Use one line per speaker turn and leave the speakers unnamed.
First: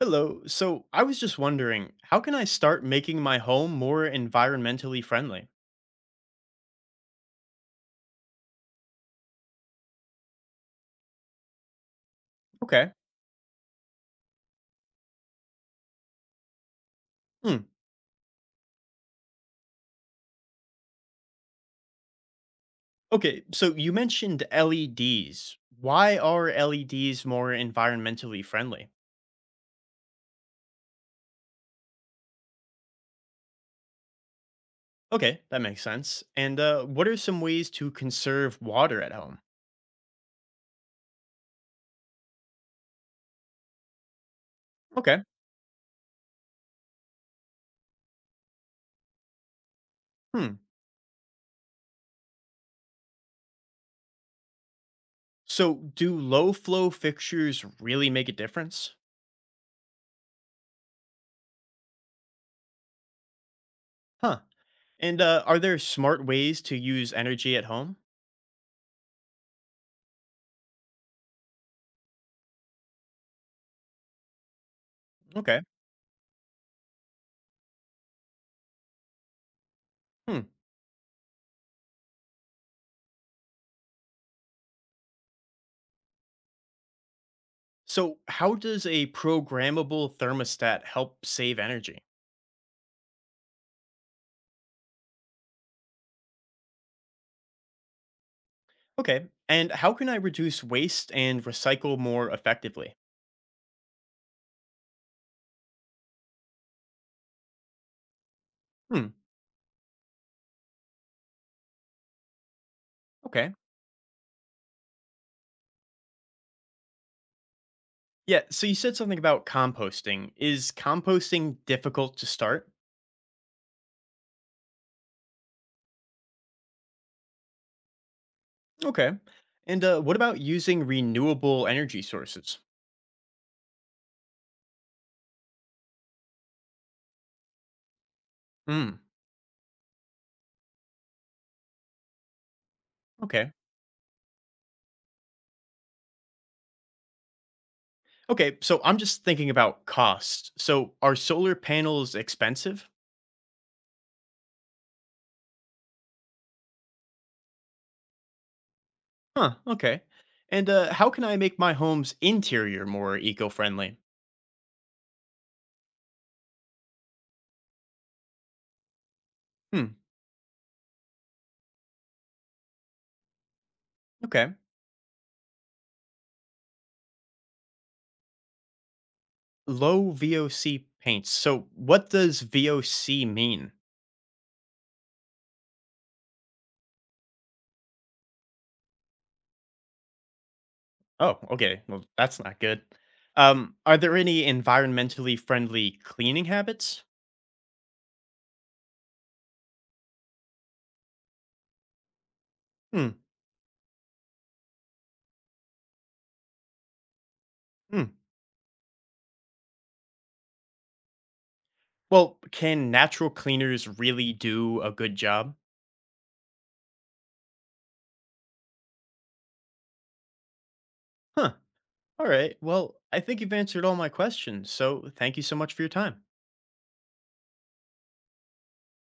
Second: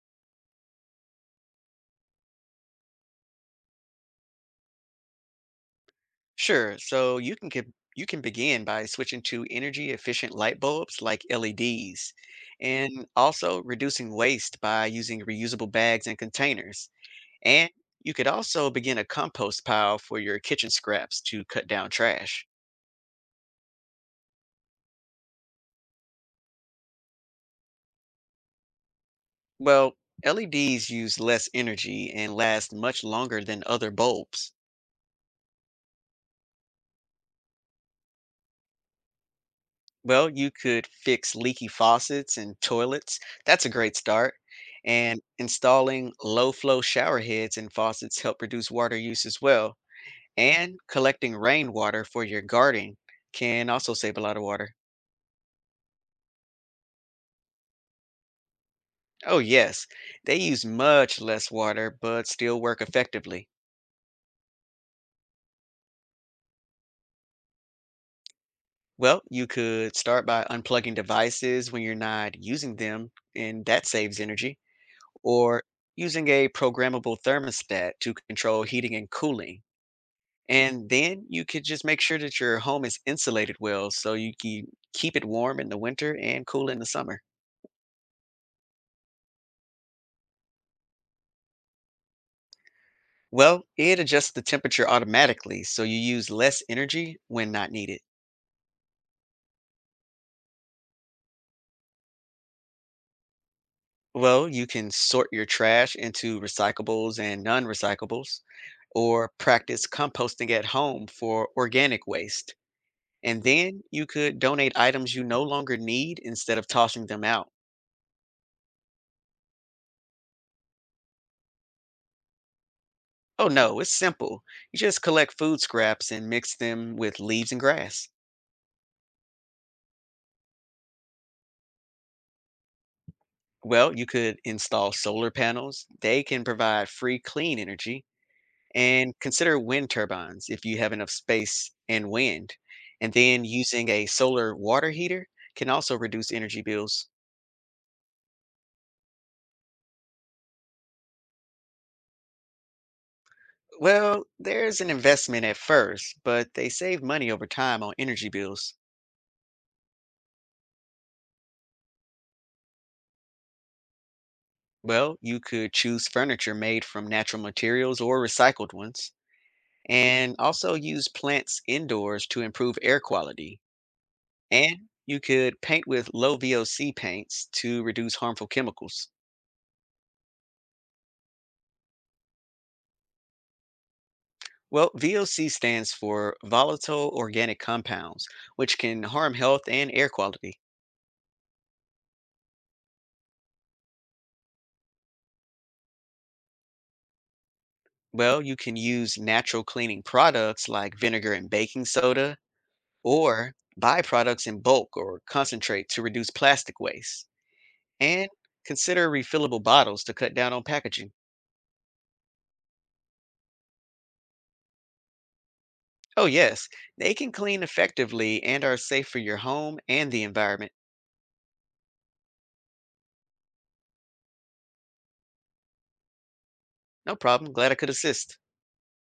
Hello. So I was just wondering, how can I start making my home more environmentally friendly?
Sure. You can begin by switching to energy efficient light bulbs like LEDs,
Okay.
and also reducing waste by using reusable bags and containers.
Hmm.
And you could also begin a compost pile for your kitchen scraps to cut down trash.
Okay. So you mentioned LEDs. Why are LEDs more environmentally friendly?
Well, LEDs use less energy and last much longer than other bulbs.
Okay, that makes sense. And what are some ways to conserve water at home?
Well, you could fix leaky faucets and toilets. That's a great start. And
Okay.
installing low flow shower heads and faucets help reduce water use as well.
Hmm.
And collecting rainwater for your garden can also save a lot of water.
So do low flow fixtures really make a difference?
Oh, yes, they use much less water but still work effectively.
Huh. And are there smart ways to use energy at home?
Well, you could start by unplugging devices when you're not using them, and that saves energy,
Okay.
or using a programmable thermostat to control heating and cooling.
Hmm.
And then you could just make sure that your home is insulated well so you can keep it warm in the winter and cool in the summer.
So, how does a programmable thermostat help save energy?
Well, it adjusts the temperature automatically so you use less energy when not needed.
Okay. And how can I reduce waste and recycle more effectively?
Well, you can sort your trash into recyclables and non recyclables,
Hmm.
or practice composting at home for organic waste. And
Okay.
then you could donate items you no longer need instead of tossing them out.
Yeah. So, you said something about composting. Is composting difficult to start?
Oh no, it's simple. You just collect food scraps and mix them with leaves and grass.
Okay. And what about using renewable energy sources?
Well, you could install solar panels. They can provide free clean energy.
Hmm.
And consider wind turbines if you have enough space and wind. And then
Okay.
using a solar water heater can also reduce energy bills.
Okay. So, I'm just thinking about cost. So, are solar panels expensive?
Well, there's an investment at first, but they save money over time on energy bills.
Huh. Okay. And how can I make my home's interior more eco friendly?
Well, you could choose furniture made from natural materials or recycled ones.
Hmm.
And also use plants indoors to improve air quality.
Okay.
And you could paint with low VOC paints to reduce harmful chemicals.
Low VOC paints. So what does VOC mean?
Well, VOC stands for volatile organic compounds, which can harm health and air quality.
Oh, okay. Well, that's not good. Are there any environmentally friendly cleaning habits?
Well, you can use natural cleaning products like vinegar and baking soda,
Hmm.
or buy products in bulk or concentrate to reduce plastic waste.
Hmm.
And consider refillable bottles to cut down on packaging.
Well, can natural cleaners really do a good job?
Oh, yes, they can clean effectively and are safe for your home and the environment.
Huh. All right. Well, I think you've answered all my questions. So thank you so much for your time.
No problem. Glad I could assist.